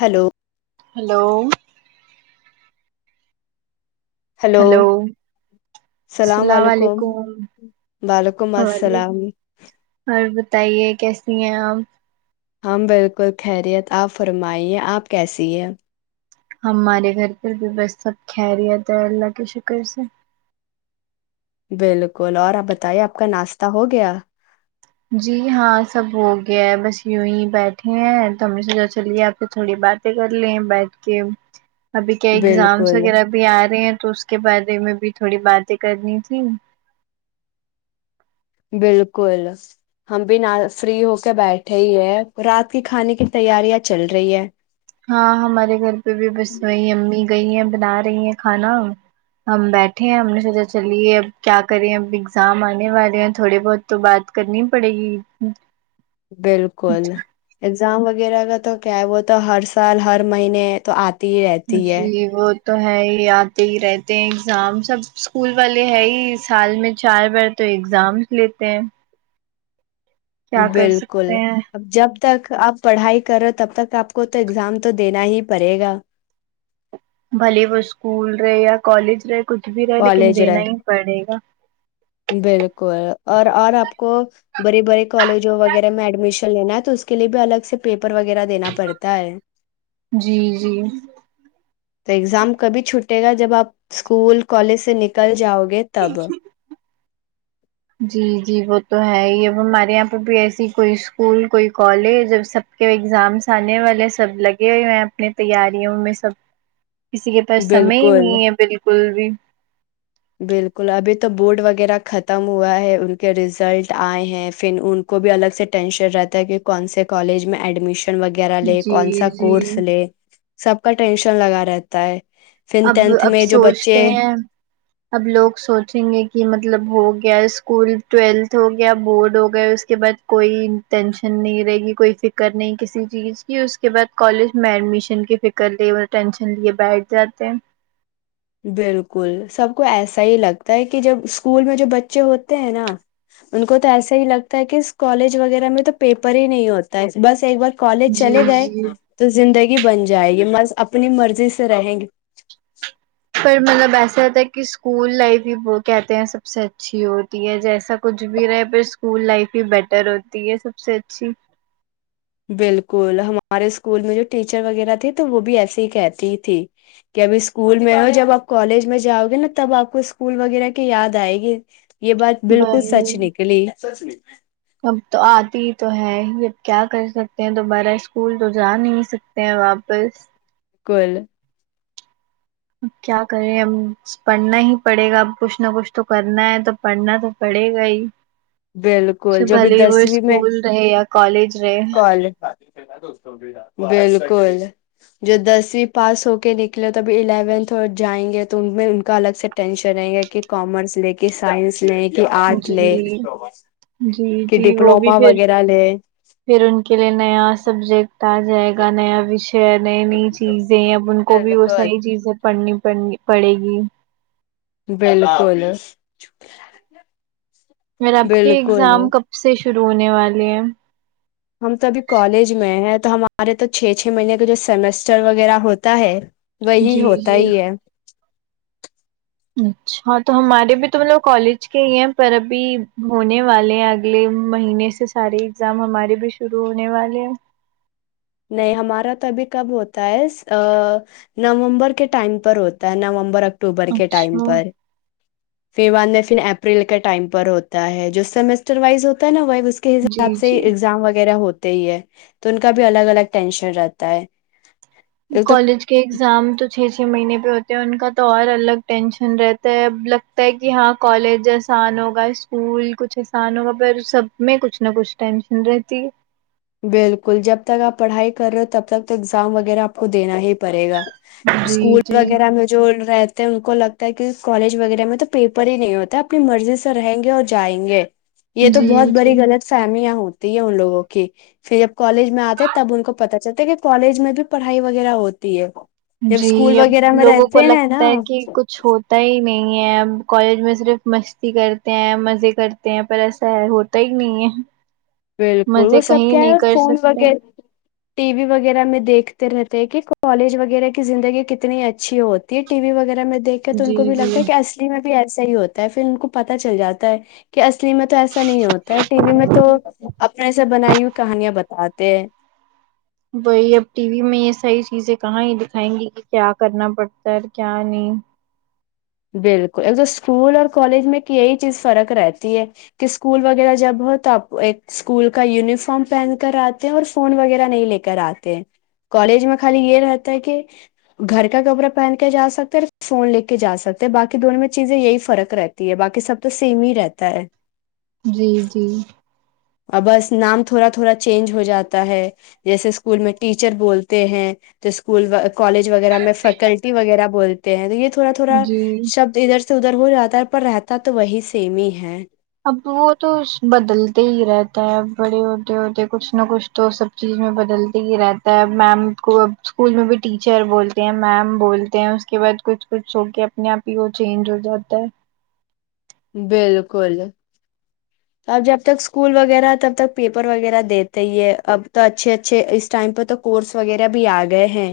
Hello hello hello السلام علیکم وعلیکم السلام اور بتائیے کیس [inaudible] ہماں بالکل خیریت آپ فرمائیے آپ کیسی ہیں ہمارے گھر بھی بس سب کہرییات ہے اللہ کے شکر سے بالکل اور آپ بتائیے آپ کا ناشہ ہو گیا جی ہاں سب ہو گیا ہے بس یوں ہی بیٹھے ہیں تو ہم نے سوچا چلیے آپ کے تھوڑی باتیں کر لیں بیٹھ کے ابھی کیا اگزامس بالکل وغیرہ بھی آ رہے ہیں تو اس کے بارے میں بھی تھوڑی باتیں کرنی تھی بالکل ہم بھی نہ فری ہو کے بیٹھے ہی ہے رات کی کھانے کی تیاریاں چل رہی ہے ہاں ہمارے گھر پہ بھی بس وہی امی گئی ہے بنا رہی ہیں کھانا ہم بیٹھے ہیں ہم نے سوچا چلیے اب کیا کرے ہیں اب ایگزام آنے والے ہیں تھوڑے بہت تو بات کرنی پڑے گی بالکل اگزام وغیرہ کا تو کیا ہے وہ تو ہر سال ہر مہینے تو آتے رہتی ہے جی وہ تو ہے ہی آتے ہی رہتے ہیں ایگزام سب اسکول والے ہے ہی سال میں چار بار تو ایگزام لیتے ہیں کیا کر بالکل سکتے ہیں اب جب تک آپ پڑھائی کر رہے ہو تب تک آپ کو تو ایگزام تو دینا ہی پڑے گا بلے وہ اسکول رہے یا کالج رہ کالج رہے بالکل اور اور آپ کو بڑی بڑے کالجوں وغیرہ میں ایڈمیشن لینا ہے تو اس کےے بھی الگ سے پیپر پر وغیرہ دینا پڑتا ہے جی جی تو ایگزام کبھی چھٹے گا جب آپ اسکول کالج سے نکل جاؤ گے تب جی جی وہ تو ہے ہی اب ہمارے یہاں پہ بھی ایسی کوئی اسکول کوئی کالج جب سب کے ایگزامس آنے والے سب لگے ہوئے ہیں اپنی تیاریوں میں سب کسی کے پاس سمے ہی بالکل نہیں ہے بالکل بھی بالکل ابھی تو بورڈ وغیرہ ختم ہوا ہے ان کے ریزلٹ آئے ہیں پھر ان کو بھی الگ سے ٹینشن رہتا ہے کہ کون سے کالج میں ایڈمیشن وغیرہ لے کون سا جی کورس جی لے سب کا ٹینشن لگا رہتا ہے فن اب ٹینتھ اب میں جو بچے سوچتے ہیں اب لوگ سوچیں گے کہ مطلب ہو گیا اسکول ٹویلتھ ہو گیا بورڈ ہو گیا اس کے بعد کوئی ٹینشن نہیں رہے گی کوئی فکر نہیں کسی چیز کی اس کے بعد کالج میں ایڈمیشن کی فکر لے ٹینشن لیے بیٹھ جات ت بالکل سب کو ایسا ہی لگتا ہے کہ جب اسکول میں جو بچے ہوتے ہیں نا ان کو تو ایسا ہی لگتا ہے کہ کالج وغیرہ میں تو پیپر ہی نہیں ہوتا ہے بس ایک بار کالج جی چلے گئے جی تو زندگی بن جائے گی مض اپنی مرضی سے رہیں گی پر مطلب ایسا ہوتا ہے کہ اسکول لائف ہی وہ کہتے ہیں سب سے اچھی ہوتی ہے جیسا کچھ بھی رہے پر اسکول لائف ہی بیٹر ہوتی ہے سب سے اچھی بالکل ہمارے اسکول میں جو ٹیچر وغیرہ تھے تو وہ بھی ایسے ہی کہتی تھی کہ ابھی اسکول میں ہو جب آپ کالج میں جاؤ گے نا تب آپ کو اسکول وغیرہ کی یاد آئے گی یہ بات بالکل سچ وہی نکلی اب تو آتی ہی تو ہے ہی اب کیا کر سکتے ہیں دوبارہ اسکول تو جا نہیں سکتے ہیں واپس کل اب کیا کرے ا پڑھنا ہی پڑے گا اب کچھ نہ کچھ تو کرنا ہے تو پڑھنا تو پڑے گا ہی سے بالکل جو ابھی بھلے ہی وہ دسویں میں اسکول رہے یا کالج رہے کالج بالکل ج دسویں پاس ہو کے نکلے توبھی الیونتھ اور جائیں گے تو ان میں ان کا الگ سے ٹینشن رہے گا کہ کامرس لے کے سائنس میں کہ آرٹ لے جی جی کہ جی وہ بھی ڈپلوما پھر وغیرہ لے پھر ان کے لیے نیا سبجیکٹ آ جائے گا نیا وشے نئی نئی چیزیں اب ان کو بھی وہ بالکل ساری چیزیں پڑھنی پڑے گی بالکل م آب کے بالکل ایگزام کب سے شروع ہونے والے ہیں ہم تو ابھی کالج میں ہیں تو ہمارے تو چھ چھ مہینے کا جو سیمسٹر وغیرہ ہوتا ہے وہی جی ہوتا جی ہی ہے اچھا تو ہمارے بھی تو مطلب کالج کے ہی ہیں پر ابھی ہونے والے ہیں اگلے مہینے سے سارے ایگزام ہمارے بھی شروع ہونے والے ہیں نہیں ہمارا تو ابھی کب ہوتا ہے نومبر کے ٹائم پر ہوتا ہے نومبر اک اکتوبر کے ٹائم اچھا پر فی ود میں پھر اپریل کے ٹائم پر ہوتا ہے جو سیمسٹر وائز ہوتا ہے نا و اس کے جی حساب سے جی ایگزام وغیرہ ہوتا ہی ہے تو ان کا بھی الگ الگ ٹینشن رہتا ہے ایک تو کالج کے ایگزام تو چ چ مہینے پہ ہوتے ہیں ان کا تو اور الگ ٹینشن رہتا ہے اب لگتا ہے کہ ہاں کالج آسان ہوگا اسکول کچھ آسان ہوگا پ سب میں کچھ نہ کچھ ٹینشن رہتی ہے بالکل جب تک آپ پڑھائی کر رہے ہو تب تک تو ایگزام وغیرہ آپ کو دینا ہی پڑے گا جی اسکول جی وغیرہ میں جو رہتے ان کو لگتا ہے کہ کالج وغیرہ میں تو پیپر ہی نہیں ہوتا اپنی مرضی سے رہیں گے اور جائیں گے یہ تو بہت جی جی بڑی غلط فہمیاں ہووں تی ع لوگ کہ پھر جب کالج میں آتے تب ان کو پت چلتا کہ کالج میں بھی پڑھائی وغیرہ ہوتی ہے جب جی اسکول اب وغیرہ میں لوگوں کو رہتے ہیں لگتا نا ہے کہ کچھ ہوتا ہی نہیں کالج میں صرف مستی کرتے ہیں مزے کرتے ہیں پر ایسا ہے ہوتا ہی نہیں ہے بالکل مزے وہ سب کہیں کیا ہے نہیں اور کر فون و سکتے ٹی وی وغیرہ میں دیکھ رہتے ہیں کہ کالج وغیرہ کی زندگی کتنی اچھی ہوتی ہے ٹی وی وغیرہ میں دیکھیں تو ان جی کو بھی جی لگتا ہے کہ اصلی میں ایسا ہی ہوتا ہے پھر ان کو پتا چل جاتا ہے کہ ای اس میں تو ایسا نہیں ہوتا ہے ٹی وی میں تو ایسا بنائی ہوئی کہانیاں بتاتے وہی اب ٹی وی میں یہ صحیح چیزیں کہاں ہی دکھائیں گی کہ کیا کرنا پڑتا ہے کیا نہیں بالکل ایک تو اسکول اور کالج میں ایک یہی چیز فرق رہتی ہے کہ اسکول وغیرہ جب ہو تو آپ ایک اسکول کا یونیفارم پہن کر آتے ہیں اور فون وغیرہ نہیں لے کر آتے ہیں کالج میں خالی یہ رہتا ہے کہ گھر کا کپڑا پہن کے جا سکتے ہیں اور فون لے کے جا سکتے باقی دونوں میں چیزیں یہی فرق رہتی ہے باقی سب تو سیم ہی رہتا ہے جی جی اور بس نام تھوڑا تھوڑا چینج ہو جاتا ہے جیسے اسکول میں ٹیچر بولتے ہیں تو اسکول کالج وغیرہ میں فیکلٹی وغیرہ بولتے ہیں تو یہ تھوڑا تھوڑا جی شبد ادھر ادھر ہو جاتا ہے پر رہتا تو وہی سیم ہی ہے اب وہ تو بدلتے ہی رہتا ہے ا بڑے ہوتے ہوتے کچھ نہ کچھ تو سب چیز میں بدلتے ہی رہتا ہے میم کو اب اسکول میں بھی ٹیچر بولتے ہیں میم بولتے ہیں اس کے بعد کچھ کچھ س کے اپنے آپ ہی وہ چینج ہو جاتا ہے بالکل اب جب تک اسکول وغیرہ تب تک پیپر وغیرہ دیتے ہے اب تو اچھے اچھے اس ٹائم پہ تو کورس وغیرہ بھی آ گئے ہیں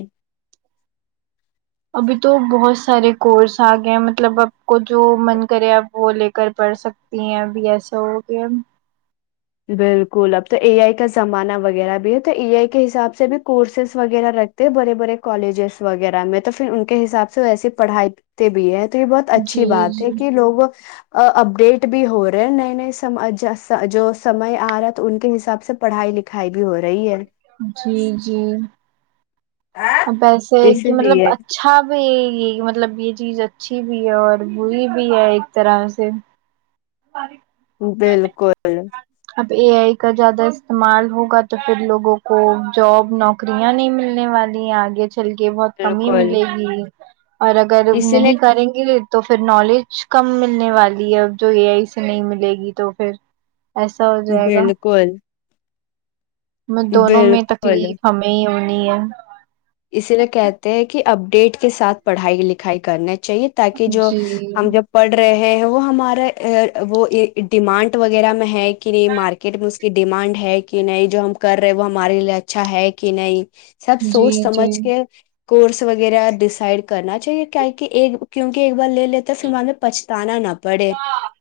ابھی تو بہت سارے کورس آ گئے ہیں مطلب آپ کو جو من کرے آپ وہ لے کر پڑھ سکتی ہیں ابھی ایسا ہو گیا بالکل اب تو اے آئی کا زمانہ وغیرہ بھی ہے تو اے آئی کے حساب سے بھی کورسز وغیرہ رکھتے بڑے بڑے کالجز وغیرہ میں تو پھر ان کے حساب سے ویس پڑھائی بھی ہے تو یہ بہت اچھی جی بات ہے جی کہ لوگ اپڈیٹ بھی ہو رہے ہیں نئے نئے سمج جو سمئے آ رہا ہے تو ان کے حساب سے پڑھائی لکھائی بھی ہو رہی ہے جی جی ہے اب ایسے کہ اسی مطلب لیے اچھا بھی یہ مطلب مطلب یہ چیز اچھی بھی ہے اور بری بھی ہے ایک طرح سے ساری بالکل اب اے آئی کا زیادہ استعمال ہوگا تو پھر لوگوں کو جاب نوکریاں نہیں ملنے والی ہیں آگے چل کے بہت کمی ہی بالکل ملے گی اور اگر اسی نہیں کریں لیے گے تو پھر نالج کم ملنے والی اب جو یہے آئی سے نہیں ملے گی تو پھر ایسا ہو جائے گا بالکل دونوں میں بالکل تکلیف ہمیں نہیں نہیں اسی لیے کہتے ہیں کہ اپڈیٹ کے ساتھ پڑھائی لکھائی کرنے چاہیے تاکہ جو جی ہم جب پڑھ رہے ہیں وہ ہمارا وہ ڈیمانٹ وغیرہ میں ہے مارکٹ م یہ ڈیمانڈ ہے کہ نہیں جو ہم کر رہے وہ ہمارے لیے اچھا ہے کہ نہیں سب جی سوچ جی سمجھ کے کورس وغیرہ ڈسائڈ کرنا چاہیے کہ کیونکہ بار لے لیتے پھر ہمیں پچھتانا نہ پڑے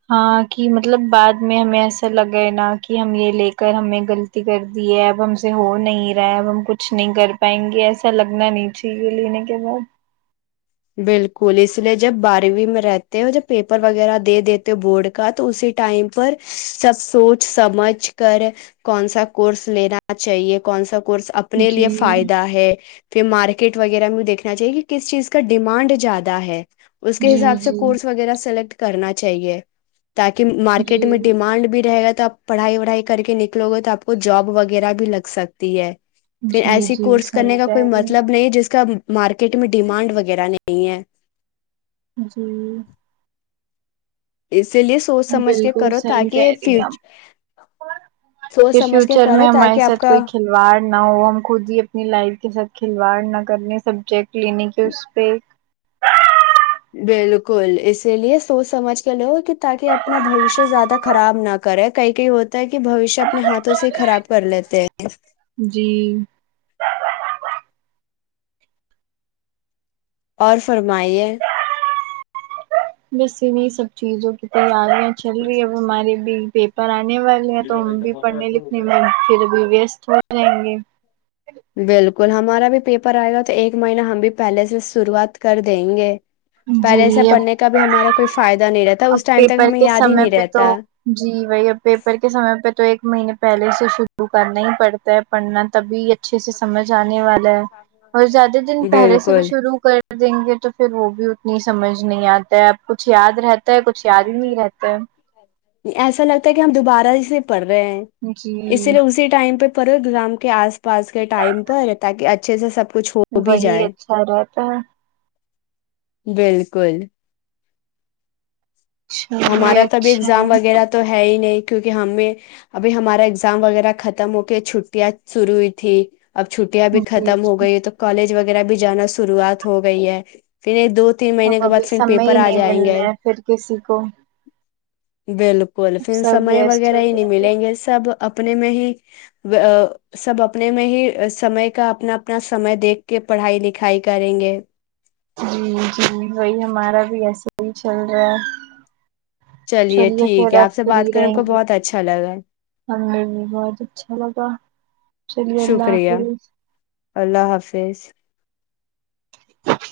ہاں کہ مطلب بعد میں ہمیں ایسا لگ گئے نا کہ ہم یہ لے کر ہمیں غلطی کر دی ہے اب ہم سے ہو نہیں رہا ہے اب ہم کچھ نہیں کر پائیں گے ایسا لگنا نہیں چاہیے لینے کے بعد بالکل اس لیے جب بارہویں میں رہتے ہو جب پیپر وغیرہ دے دیتے ہو بورڈ کا تو اسی ٹائم پر سب سوچ سمجھ کر کون سا کورس لینا چاہیے کون سا کورس اپنے لیے جی فائدہ ہے پھر مارک کٹ وغیرہ بھی دیکھ چاہیے کہ کس چیز کو کا ڈیمانڈ زیادہ ہے اس کے جی حساب سے جی کورس وغیرہ سلیکٹ کرنا چاہیے تاکہ مارکیٹ میں جی ڈیمانڈ بھی رہے گا آپ پڑھائی وڑھائی کر کے نکلو گے تو آپ کو جاب وغیرہ بھی لگ سکتی ہے پھر جی ایسی جی کورس کرنے صحیح کا کہہ کوئی رہی ہیں مطلب نہیں جس کا مارکیٹ میں ڈیمانڈ وغیرہ وغیرہ نہیں ہے جی اس بالکل صحیح کہہ رہی ہیں آ فیوچ سوچ پھر سمجھ کے فیوچر کرو میں تاکہ ہمارے آپ ساتھ کا کوئی کھلواڑ نہ ہو ہم خود ہی اپنی لائف کے ساتھ کھلواڑ نہ کرنے سبجیکٹ کلینک ہے اس پہ بالکل اسی لیے سوچ سمج کے لو کہ تاکہ اپنا بوشیہ زیادہ خراب نہ کرے کئی کئی ہوتا ہے کہ بوشیہ اپنے ہاتھوں سے ہی خراب کر لیتے ہیں جی اور فرمائیے بسے نہیں سب چیزوں کیت جا رہی ہیں چل رہی ہے بیماری بھی پیپر آ پڑنے والے ہیں تو بھی پڑھنے لکھنے میں پھر بی ہو جائیں گے بالکل ہمارا بھی پیپر آئے گا تو ایک مہین ہم بھی پہلے سے شروعات کر دیں گے پہلے ایسا جی اب پڑھنے کا بھی ہمارا کوئی فائدہ نہیں رہتا اب اس ٹائم تک پیپر ہمیں کے یاد ہی سمے نہیں پہ تو رہتا جی وہی اب پیپر کے سمے پہ تو ایک مہینے پہلے سے شروع کرنا ہی پڑتا ہے پڑھنا تبھی اچھے سے سمجھ آنے والا ہے اور زیادہ دن پہلے سے بھی بالکل شروع کر دیں گے تو پھر وہ بھی اتنی سمجھ نہیں آتا ہے اب کچھ یاد رہتا ہے کچھ یاد ہی نہیں رہتا ہے ایسا لگتا ہے کہ ہم دوبارہ ج سے پڑ رہے ہیں جی اسی لیے اسی ٹائم پہ پر ایزام کے آس پاس کے ٹائم پر تاکہ اچھے سے سب کچھ ہو بھی وہی جائے اچھا رہتا ہے بالکل تو ہمارا چلیے توبھی اچھا ہے. ایگزام وغیرہ تو ہے ہی نہیں کیونکہ ہمیں ابھی ہمارا اگزام وغیرہ ختم ہو کے چھٹیاں شروع ہوئی تھی اب چھٹیاں بھی جی ختم ہو گئی ہے تو کالج وغیرہ بھی جانا شروعات ہو گئی ہے پھر ایک دو تین اب مہینے کے ابھی بعد پھر سمے پیپر ہی آ نہیں جائیں ملنا گے ہے پھر کسی کو ہاں بالکل پھر سمے وغیرہ ہی نہیں ملیں گے سب اپنے میں ہی سب اپنے میں ہی سمے کا اپنا اپنا سمے دیکھ کے پڑھائی لکھائی کریں گے جی جی وہی ہمارا بھی ایسے چل رہا چلیے ٹھیک پھر ہے آب آپ سے فری بات کر ہم رہیں کو گے بہت اچھا لگا ہمیں بھی بہت اچھا لگا چلیے اللہ شکریہ حافظ اللہ حافظ جچ